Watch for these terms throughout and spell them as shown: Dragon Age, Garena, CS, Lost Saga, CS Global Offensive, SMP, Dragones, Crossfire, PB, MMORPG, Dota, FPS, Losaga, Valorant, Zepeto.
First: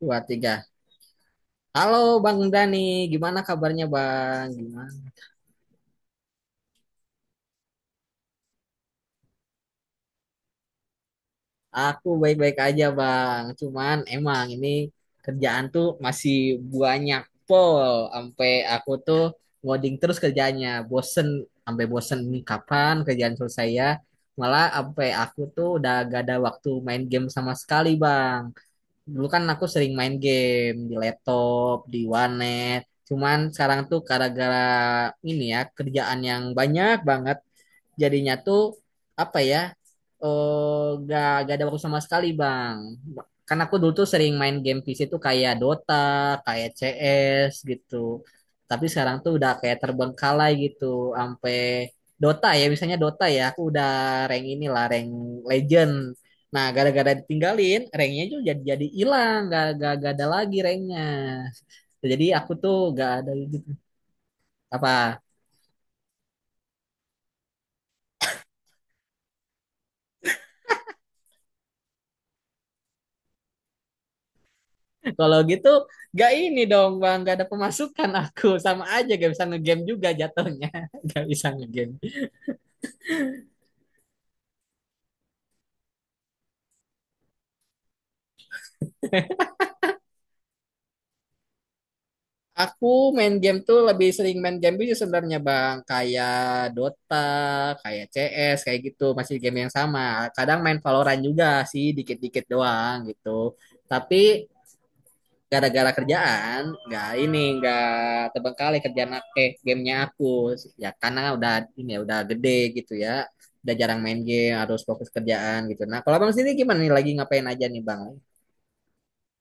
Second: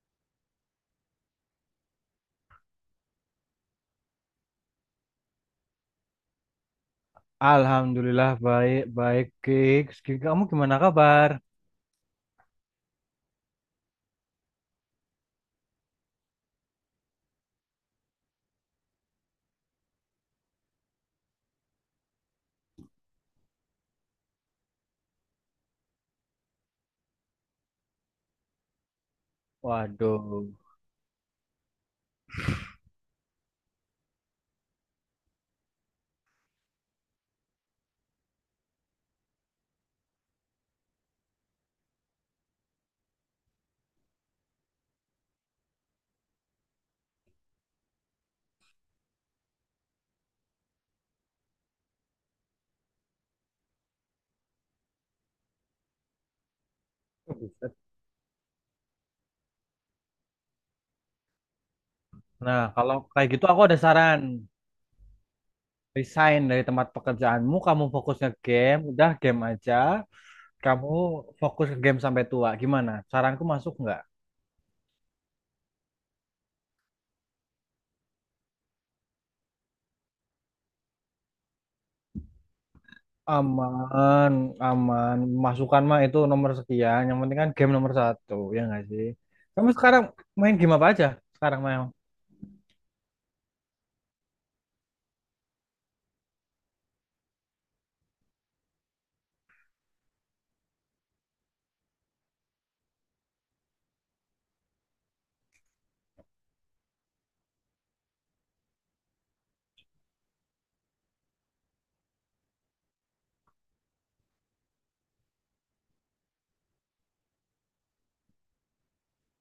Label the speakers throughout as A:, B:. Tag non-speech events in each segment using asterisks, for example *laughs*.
A: Dua, tiga. Halo Bang Dani, gimana kabarnya, Bang? Gimana?
B: Alhamdulillah baik baik, Gigs. Kamu gimana kabar?
A: Aku baik-baik aja, Bang, cuman emang ini kerjaan tuh masih banyak pol, sampai aku tuh ngoding terus kerjanya, bosen, sampai bosen ini kapan kerjaan selesai, ya? Malah sampai aku tuh udah gak ada waktu main game sama sekali, Bang. Dulu kan aku sering main
B: Waduh.
A: game di laptop, di warnet, cuman sekarang tuh gara-gara ini ya kerjaan yang banyak banget jadinya tuh apa ya, gak ada waktu sama sekali, bang, karena aku dulu tuh sering main game PC tuh kayak Dota, kayak CS gitu, tapi sekarang tuh udah kayak terbengkalai gitu sampai Dota, ya misalnya Dota ya aku udah rank inilah, rank legend. Nah, gara-gara
B: Buset.
A: ditinggalin ranknya juga jadi hilang, gak ada lagi ranknya. Jadi aku
B: Nah,
A: tuh
B: kalau
A: gak
B: kayak
A: ada
B: gitu aku
A: gitu.
B: ada saran.
A: Apa?
B: Resign dari tempat pekerjaanmu, kamu fokus ke game, udah game aja. Kamu fokus ke game sampai tua. Gimana? Saranku masuk nggak?
A: Kalau gitu gak ini dong, bang, gak ada pemasukan aku. Sama aja gak bisa ngegame juga jatuhnya. *laughs* Gak bisa ngegame.
B: Aman, aman. Masukan mah itu nomor sekian. Yang penting kan game nomor satu, ya nggak sih? Kamu sekarang main game apa aja? Sekarang main.
A: Aku main game tuh lebih sering main game itu sebenarnya, bang. Kayak Dota, kayak CS, kayak gitu. Masih game yang sama. Kadang main Valorant juga sih, dikit-dikit doang gitu. Tapi gara-gara kerjaan nggak ini nggak terbengkalai, kerjaan game, gamenya aku, ya karena udah ini ya udah gede gitu ya, udah jarang main game, harus fokus kerjaan gitu. Nah, kalau bang sini gimana nih, lagi ngapain aja nih, bang?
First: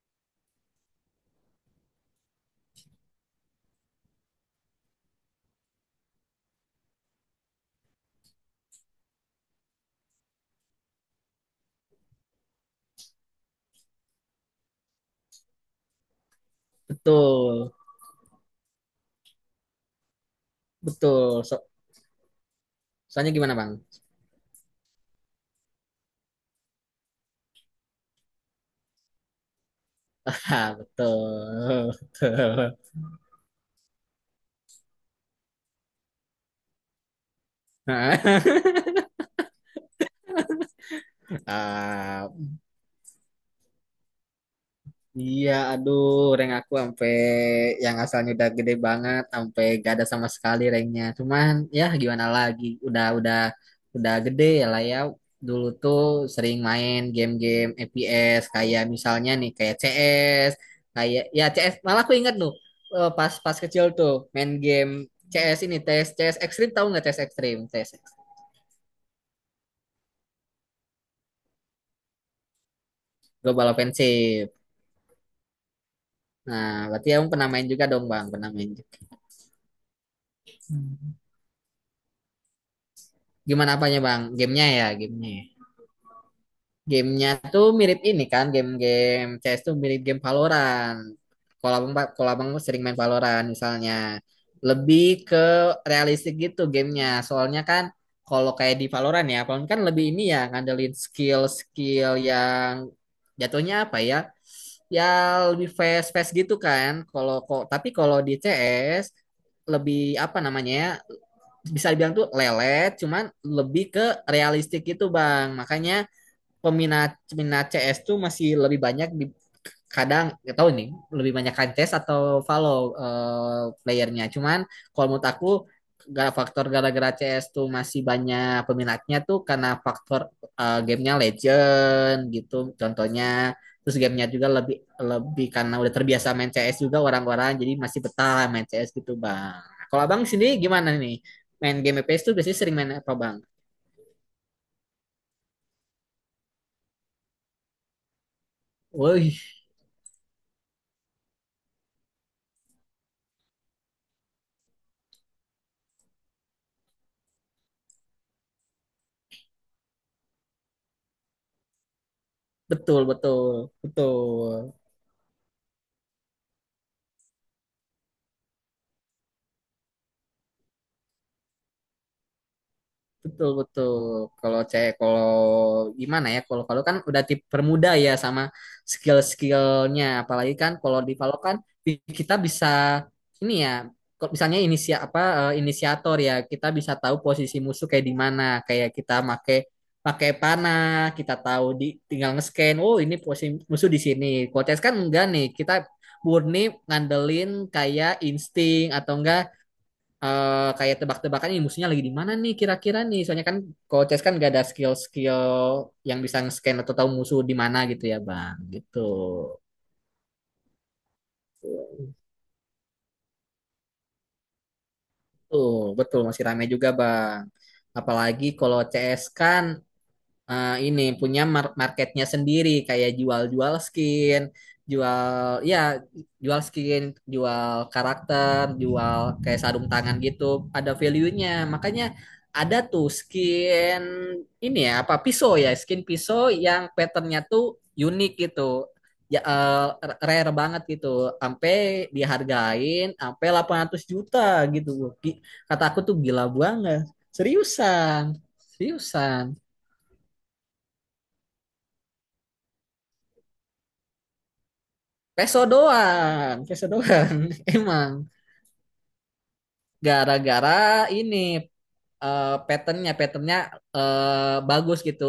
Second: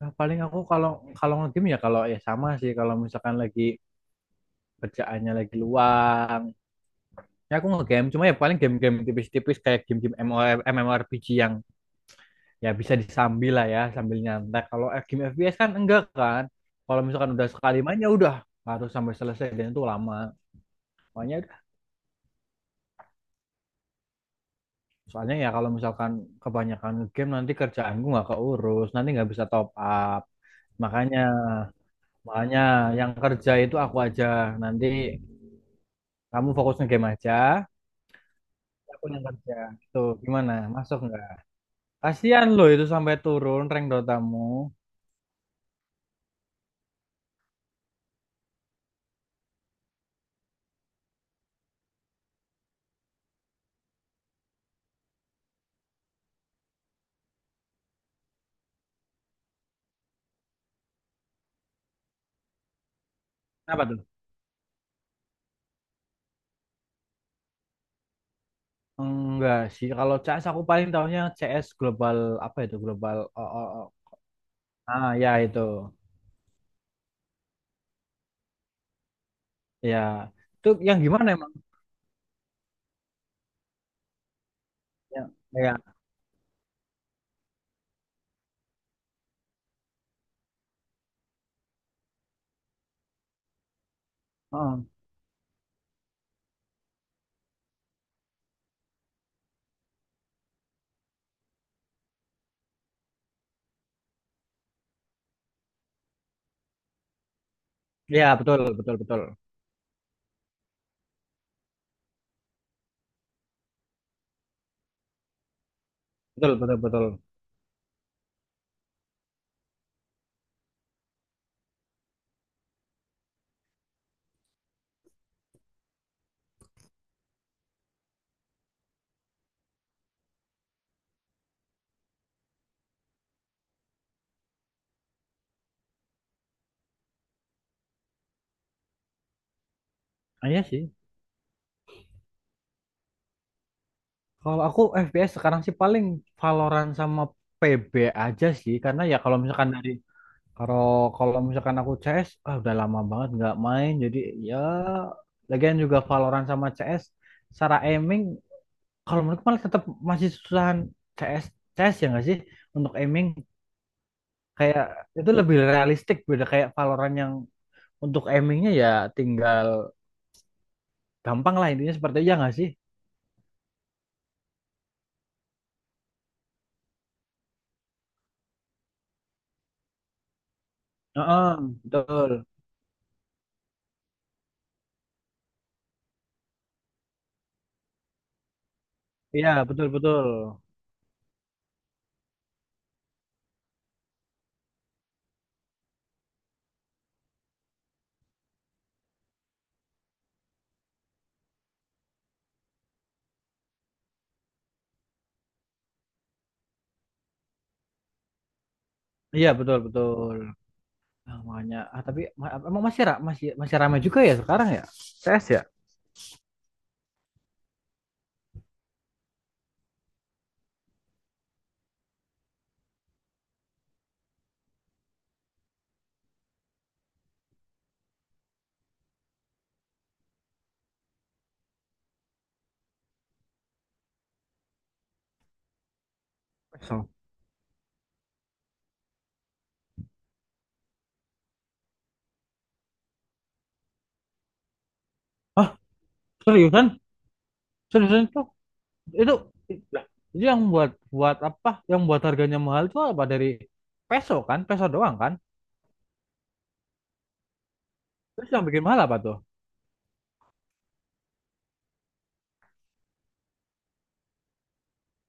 B: Nah, paling aku kalau kalau game, ya kalau ya sama sih, kalau misalkan lagi kerjaannya lagi luang ya aku nge-game. Cuma ya paling game-game tipis-tipis kayak game-game MMORPG yang ya bisa disambil lah, ya sambil nyantai. Kalau game FPS kan enggak kan, kalau misalkan udah
A: Betul,
B: sekali main ya udah harus sampai selesai dan itu lama. Makanya,
A: betul, so, soalnya gimana, bang?
B: soalnya ya kalau misalkan kebanyakan game nanti kerjaanku nggak keurus, nanti nggak bisa top up.
A: *laughs* Ah,
B: Makanya,
A: betul,
B: makanya
A: betul.
B: yang kerja itu aku aja, nanti kamu fokus nge-game aja,
A: *laughs*
B: aku yang kerja. Tuh gimana, masuk nggak?
A: Ah,
B: Kasihan loh itu, sampai turun rank Dotamu.
A: iya, aduh, rank aku sampai yang asalnya udah gede banget, sampai gak ada sama sekali ranknya. Cuman ya gimana lagi, udah gede ya lah ya. Dulu tuh sering main game-game FPS kayak misalnya nih kayak CS, kayak ya CS. Malah aku ingat tuh, eh, pas pas
B: Apa
A: kecil
B: tuh?
A: tuh main game CS, ini CS CS Extreme. Tahu nggak CS Extreme? CS
B: Enggak sih, kalau CS aku paling tahunya CS global. Apa itu global? Oh, oh,
A: Global
B: oh.
A: Offensive.
B: Ah ya itu.
A: Nah, berarti kamu pernah main juga dong, Bang. Pernah main juga.
B: Ya. Itu yang gimana emang?
A: Gimana apanya, Bang? Gamenya ya,
B: Ya.
A: gamenya. Ya.
B: Ya.
A: Gamenya tuh mirip ini kan, game-game CS tuh mirip game Valorant. Kalau abang sering main Valorant misalnya,
B: Oh.
A: lebih ke realistik gitu gamenya. Soalnya kan kalau kayak di Valorant, ya, Valorant kan lebih ini ya ngandelin skill-skill yang jatuhnya apa ya? Ya, lebih fast-fast gitu kan. Kalau kok tapi kalau di
B: Ya, betul betul
A: CS
B: betul.
A: lebih apa namanya ya, bisa dibilang tuh lelet cuman lebih ke realistik gitu, bang. Makanya
B: Betul betul betul.
A: peminat peminat CS tuh masih lebih banyak di kadang nggak tahu nih lebih banyak kan CS atau follow, playernya. Cuman kalau menurut aku faktor gara-gara CS tuh masih banyak peminatnya tuh karena faktor, gamenya legend gitu contohnya, terus gamenya juga lebih lebih karena udah terbiasa main CS juga orang-orang jadi masih betah main CS gitu, bang. Kalau abang
B: Ah,
A: sendiri
B: iya sih.
A: gimana nih, main game FPS tuh biasanya sering main apa, bang?
B: Kalau aku FPS sekarang sih paling Valorant sama PB aja sih, karena ya kalau
A: Wih,
B: misalkan dari, Kalau kalau misalkan aku CS, ah udah lama banget nggak main. Jadi ya, lagian juga Valorant sama CS, secara aiming, kalau menurutku malah tetap masih susahan CS. CS ya nggak sih? Untuk
A: betul,
B: aiming
A: betul, betul.
B: kayak itu lebih realistik, beda kayak Valorant yang untuk aimingnya ya tinggal gampang lah, intinya seperti itu, ya nggak sih?
A: Betul, betul. Kalau cewek, kalau gimana ya? Kalau kalau kan udah tip permuda ya, sama skill-skillnya. Apalagi kan kalau di Valo
B: Heeh,
A: kan kita
B: betul.
A: bisa ini ya. Kalau misalnya inisiator ya, kita bisa tahu posisi musuh kayak di mana. Kayak kita,
B: Iya betul betul.
A: pakai panah, kita tahu di, tinggal nge-scan. Oh, ini posisi musuh di sini. Kalau CS kan enggak nih. Kita murni ngandelin kayak insting atau enggak, kayak tebak-tebakan, ini musuhnya lagi di mana nih kira-kira nih. Soalnya kan kalau chess kan gak ada skill-skill yang bisa nge-scan atau tahu musuh di mana gitu ya, Bang. Gitu.
B: Iya betul betul. Nah, makanya, tapi emang masih ra- masih masih ramai juga ya sekarang ya? CS ya?
A: Tuh, betul masih ramai juga, Bang. Apalagi kalau CS kan, ini punya marketnya sendiri kayak jual-jual skin, jual ya jual skin, jual karakter, jual kayak sarung tangan gitu, ada value-nya. Makanya ada tuh skin ini ya apa pisau ya, skin pisau yang
B: So.
A: patternnya tuh unik gitu. Ya, rare banget gitu, sampai dihargain sampai 800 juta gitu. Kata aku tuh gila
B: Seriusan?
A: banget.
B: Seriusan,
A: Seriusan,
B: itu
A: seriusan.
B: lah. Itu yang buat buat apa? Yang buat harganya mahal itu apa, dari peso kan? Peso doang kan?
A: Peso doang, peso doang. *laughs* Emang
B: Terus yang bikin mahal apa tuh?
A: gara-gara ini patternnya, bagus gitu.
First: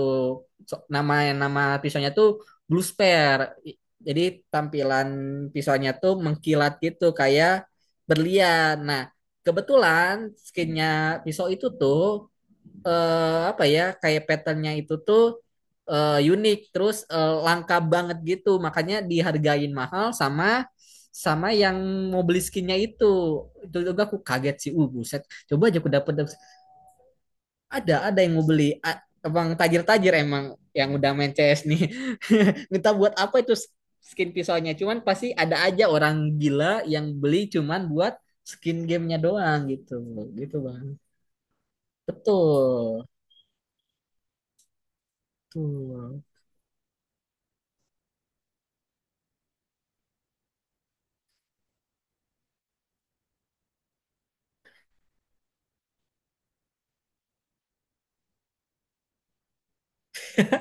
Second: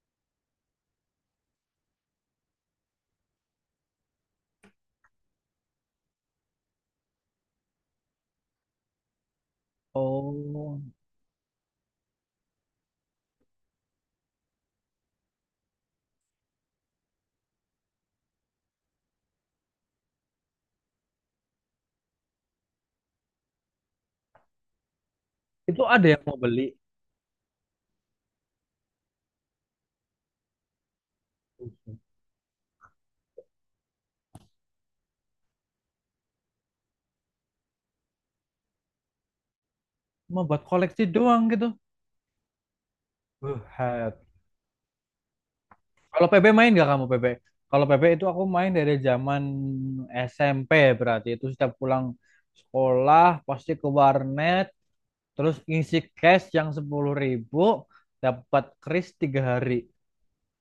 A: Nama nama pisaunya tuh blue spare. I- Jadi tampilan pisaunya tuh mengkilat gitu kayak berlian. Nah, kebetulan
B: Oh,
A: skinnya pisau itu tuh, apa ya, kayak patternnya itu tuh, unik, terus langka banget gitu, makanya dihargain mahal sama sama yang mau beli skinnya itu. Itu juga aku kaget sih, buset. Coba aja
B: itu
A: aku
B: ada
A: dapet
B: yang
A: dapet.
B: mau beli,
A: Ada yang mau beli, abang tajir-tajir emang yang udah main CS nih. *laughs* Minta buat apa itu skin pisaunya cuman pasti ada aja orang gila yang beli cuman buat skin gamenya doang gitu
B: mau
A: gitu
B: buat
A: bang.
B: koleksi doang gitu.
A: Betul,
B: Buset.
A: betul.
B: Kalau PB main nggak kamu, PB? Kalau PB itu aku main dari zaman SMP. Berarti itu setiap pulang sekolah pasti ke warnet, terus ngisi cash yang 10.000 dapat kris 3 hari.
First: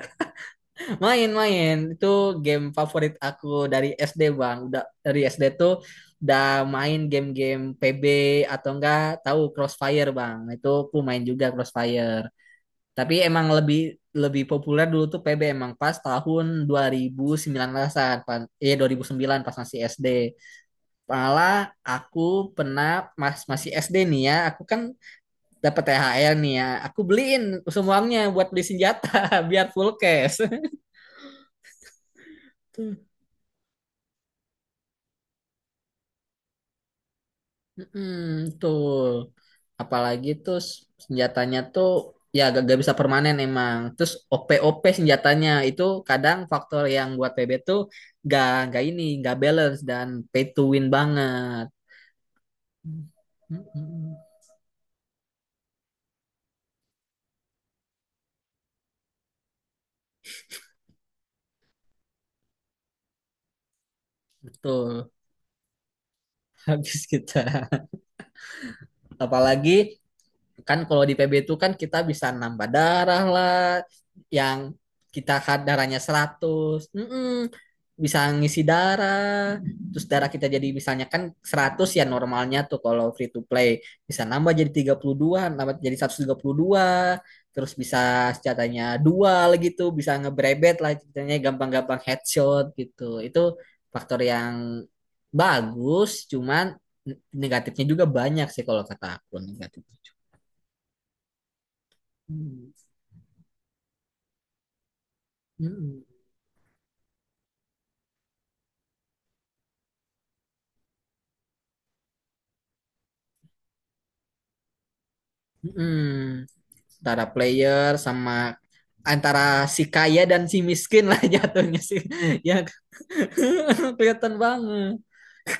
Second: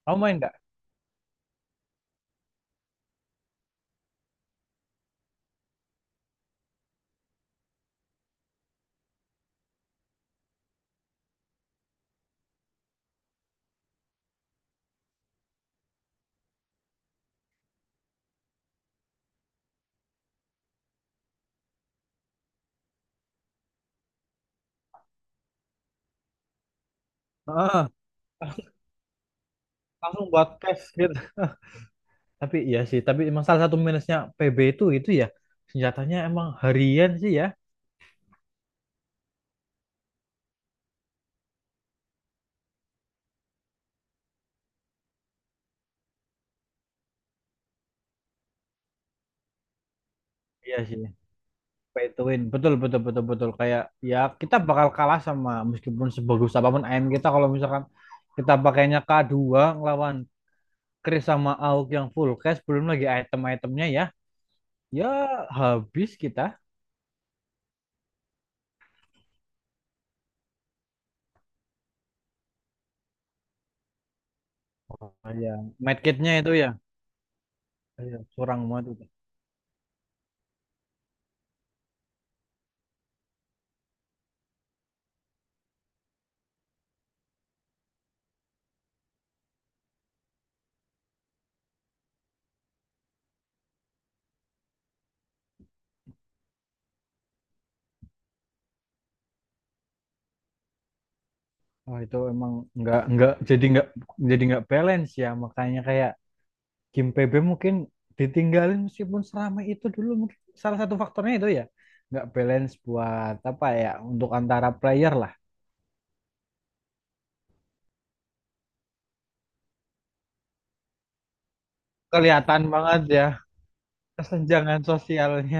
B: Kamu main nggak?
A: Main-main itu game favorit aku dari SD, Bang. Udah dari SD tuh udah main game-game PB atau enggak tahu Crossfire, Bang. Itu aku main juga Crossfire. Tapi emang lebih lebih populer dulu tuh PB emang pas tahun 2019-an, 2009 pas masih SD. Malah aku pernah masih SD nih ya, aku kan dapat THR nih ya. Aku beliin
B: Heeh,
A: semuanya buat beli senjata *laughs* biar full
B: langsung
A: cash.
B: buat cash gitu. *laughs* Tapi iya sih,
A: *laughs*
B: tapi emang salah satu minusnya PB itu, ya senjatanya emang harian sih ya.
A: Mm-mm, tuh. Apalagi tuh senjatanya tuh ya gak bisa permanen emang. Terus OP-OP senjatanya itu kadang faktor yang buat PB tuh gak, gak balance dan pay to
B: Iya
A: win
B: sih,
A: banget.
B: pay to win. Betul betul betul betul, kayak
A: Mm-mm.
B: ya kita bakal kalah sama, meskipun sebagus apapun AM kita, kalau misalkan kita pakainya K2, ngelawan Chris sama AUK yang full cash, belum lagi item-itemnya ya. Ya
A: Betul.
B: habis kita.
A: *laughs* Habis kita. Apalagi kan kalau di PB itu kan kita bisa nambah darah lah yang
B: Oh,
A: kita,
B: iya,
A: darahnya
B: medkitnya itu ya.
A: 100. Mm-mm.
B: Iya,
A: Bisa
B: kurang
A: ngisi
B: banget itu.
A: darah, terus darah kita jadi misalnya kan 100 ya normalnya tuh, kalau free to play bisa nambah jadi 32, nambah jadi 132, terus bisa senjatanya dual gitu bisa ngebrebet lah ceritanya, gampang-gampang headshot gitu. Itu faktor yang bagus, cuman negatifnya juga banyak sih, kalau kata aku negatifnya.
B: Oh, itu emang
A: Hmm.
B: nggak nggak jadi nggak nggak balance ya, makanya
A: Mm-mm.
B: kayak Kim PB mungkin ditinggalin. Meskipun seramai itu dulu, mungkin salah satu faktornya itu ya nggak balance, buat apa ya, untuk antara player lah.
A: Mm-mm. Antara player sama antara si kaya dan si miskin lah jatuhnya sih. *laughs*
B: Kelihatan
A: Ya,
B: banget ya
A: *laughs* kelihatan
B: kesenjangan
A: banget.
B: sosialnya.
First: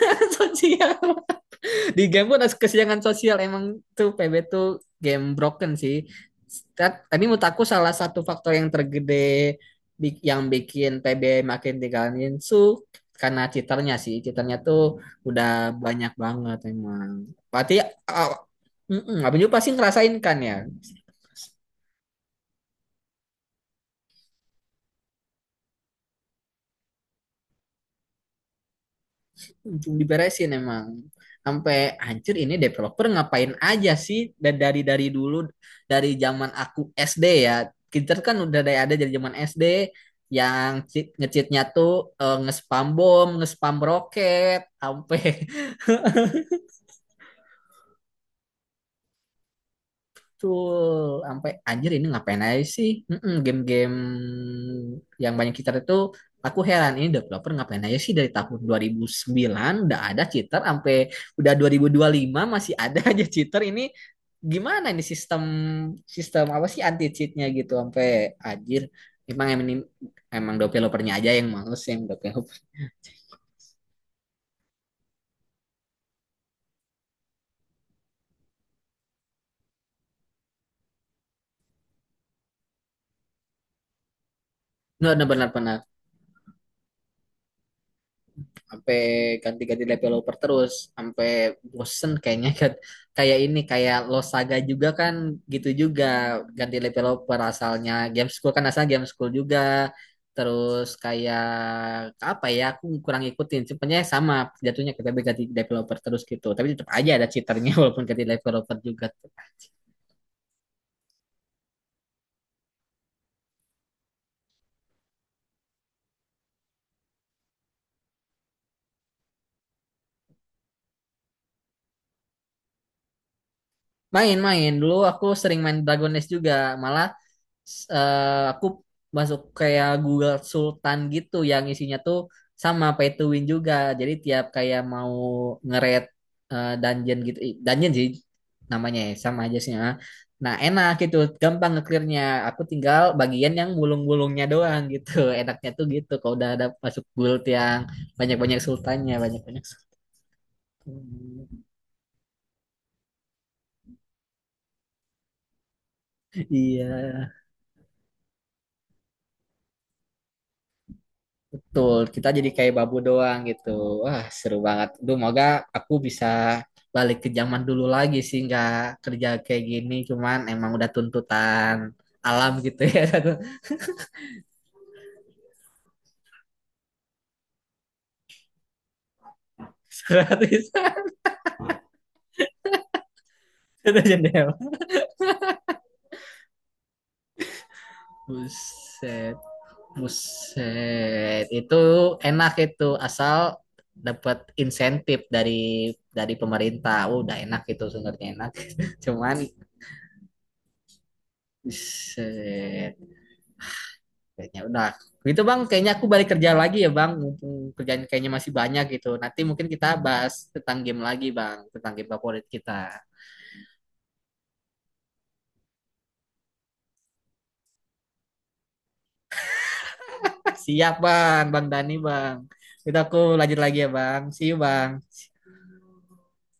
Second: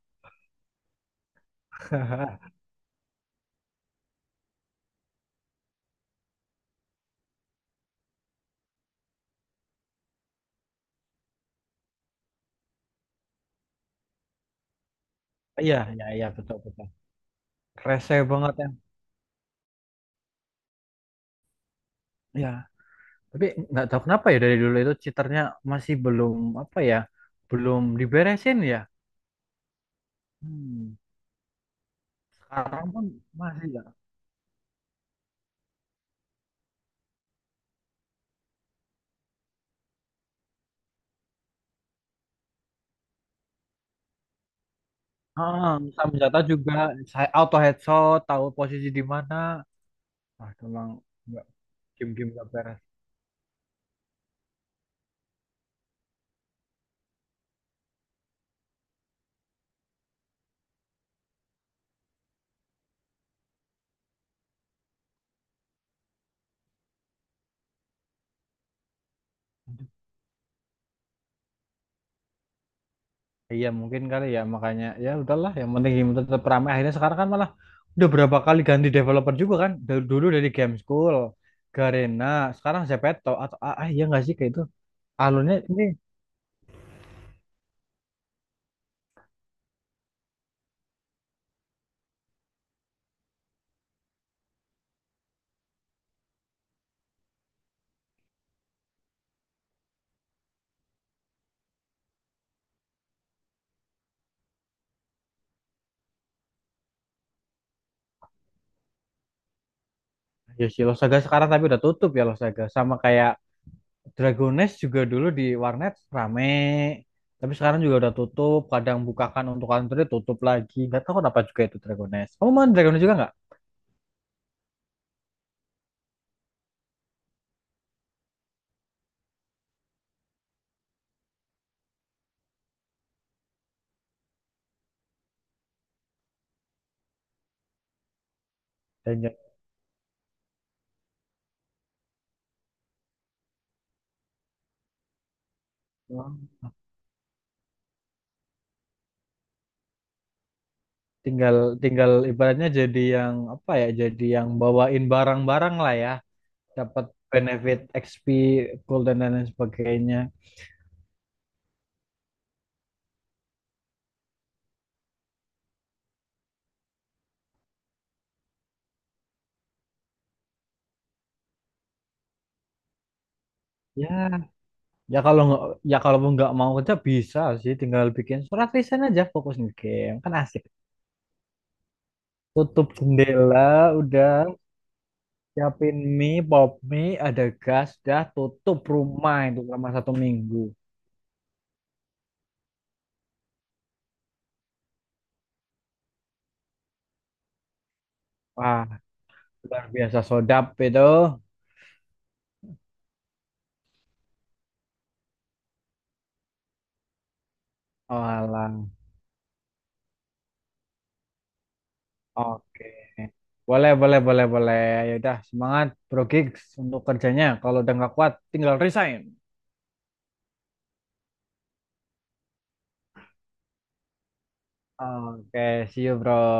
A: *laughs* Sosial. *laughs* Di game pun ada
B: *laughs*
A: kesenjangan sosial, emang tuh PB tuh game broken sih. Tapi menurut aku salah satu faktor yang tergede, yang bikin PB makin tinggalin, karena cheaternya sih, cheaternya tuh udah
B: iya iya
A: banyak
B: iya, betul
A: banget
B: betul,
A: emang berarti,
B: rese banget ya.
A: mm-mm. Abang juga pasti ngerasain kan, ya?
B: Iya, tapi nggak tahu kenapa ya dari dulu itu cheaternya masih belum, apa ya, belum diberesin ya.
A: Belum diberesin emang,
B: Hmm.
A: sampai hancur. Ini
B: Sekarang
A: developer
B: pun
A: ngapain
B: masih ya.
A: aja sih, dan dari dulu, dari zaman aku SD, ya. Kita kan udah dari, ada dari zaman SD yang nge-cheatnya tuh, nge-spam bom, nge-spam roket sampai.
B: Ah, sama senjata juga, saya auto headshot tahu posisi di mana. Wah, itu emang,
A: Betul, sampai anjir ini
B: game-game
A: ngapain
B: gak
A: aja
B: beres.
A: sih? Mm-mm. Game-game yang banyak cheater itu aku heran ini developer ngapain aja sih dari tahun 2009 udah ada cheater sampai udah 2025 masih ada *laughs* aja cheater ini. Gimana ini sistem sistem apa sih anti cheatnya gitu sampai anjir, emang emang emang developernya aja yang males yang developer.
B: Iya mungkin kali ya, makanya ya udahlah, yang penting game tetap ramai. Akhirnya sekarang kan malah udah berapa kali ganti developer juga kan. Dari dulu, dari Game School, Garena, sekarang Zepeto atau iya nggak sih kayak itu.
A: Nggak
B: Alurnya
A: benar-benar
B: ini,
A: sampai ganti-ganti developer terus sampai bosen kayaknya kayak ini kayak Lost Saga juga kan gitu juga ganti developer, asalnya game school kan asalnya game school juga, terus kayak apa ya, aku kurang ikutin sebenarnya. Sama jatuhnya kita ganti developer terus gitu tapi tetap aja ada cheaternya, *laughs* walaupun ganti developer juga tetap aja.
B: ya sih Losaga sekarang tapi udah tutup ya Losaga. Sama kayak Dragones juga dulu di warnet rame. Tapi sekarang juga udah tutup. Kadang bukakan untuk Android tutup lagi, nggak tahu kenapa juga itu Dragones. Kamu main Dragones juga nggak?
A: Main-main dulu aku sering main Dragon Age juga, malah aku masuk kayak Google Sultan gitu yang isinya tuh sama pay to win juga. Jadi tiap kayak mau nge-raid, dungeon gitu, ih, dungeon sih namanya ya, sama aja sih. Ah. Nah, enak gitu, gampang nge-clearnya. Aku tinggal bagian yang bulung-bulungnya doang gitu. *laughs* Enaknya tuh gitu, kalau udah
B: Dan
A: ada masuk guild yang banyak-banyak sultannya, banyak-banyak sultan.
B: tinggal tinggal ibaratnya jadi yang apa ya, jadi yang bawain barang-barang lah ya,
A: *laughs* Iya.
B: dapat benefit XP, gold dan lain sebagainya.
A: Betul, kita jadi kayak babu doang gitu. Wah, seru banget. Duh, moga aku bisa balik ke zaman dulu lagi sih, nggak kerja kayak gini. Cuman emang udah tuntutan alam gitu ya. *laughs*
B: Ya ya kalau nggak, ya kalau mau nggak mau kerja, bisa sih, tinggal bikin surat lisan aja, fokus di game kan
A: Satu, satu,
B: asik.
A: bisa
B: Tutup jendela,
A: satu *laughs*
B: udah
A: jendela.
B: siapin mie, pop mie, ada gas, dah tutup
A: Buset,
B: rumah itu selama 1 minggu.
A: buset. Itu enak itu, asal dapat insentif dari pemerintah. Oh, udah enak itu, sebenarnya enak.
B: Wah
A: *laughs* Cuman,
B: luar biasa sodap itu.
A: buset. Kayaknya udah. Gitu, Bang, kayaknya aku balik kerja lagi ya, Bang. Mumpung kerjaan kayaknya masih
B: Alah.
A: banyak gitu. Nanti mungkin kita bahas tentang game lagi, Bang, tentang game favorit
B: Oke.
A: kita.
B: Boleh, boleh, boleh, boleh. Ya udah, semangat Bro Gigs untuk kerjanya. Kalau udah nggak kuat, tinggal resign.
A: *laughs* Siap, Bang, Bang Dani, Bang. Kita aku lanjut lagi ya, Bang. See you, Bang.
B: Oke, see you, Bro.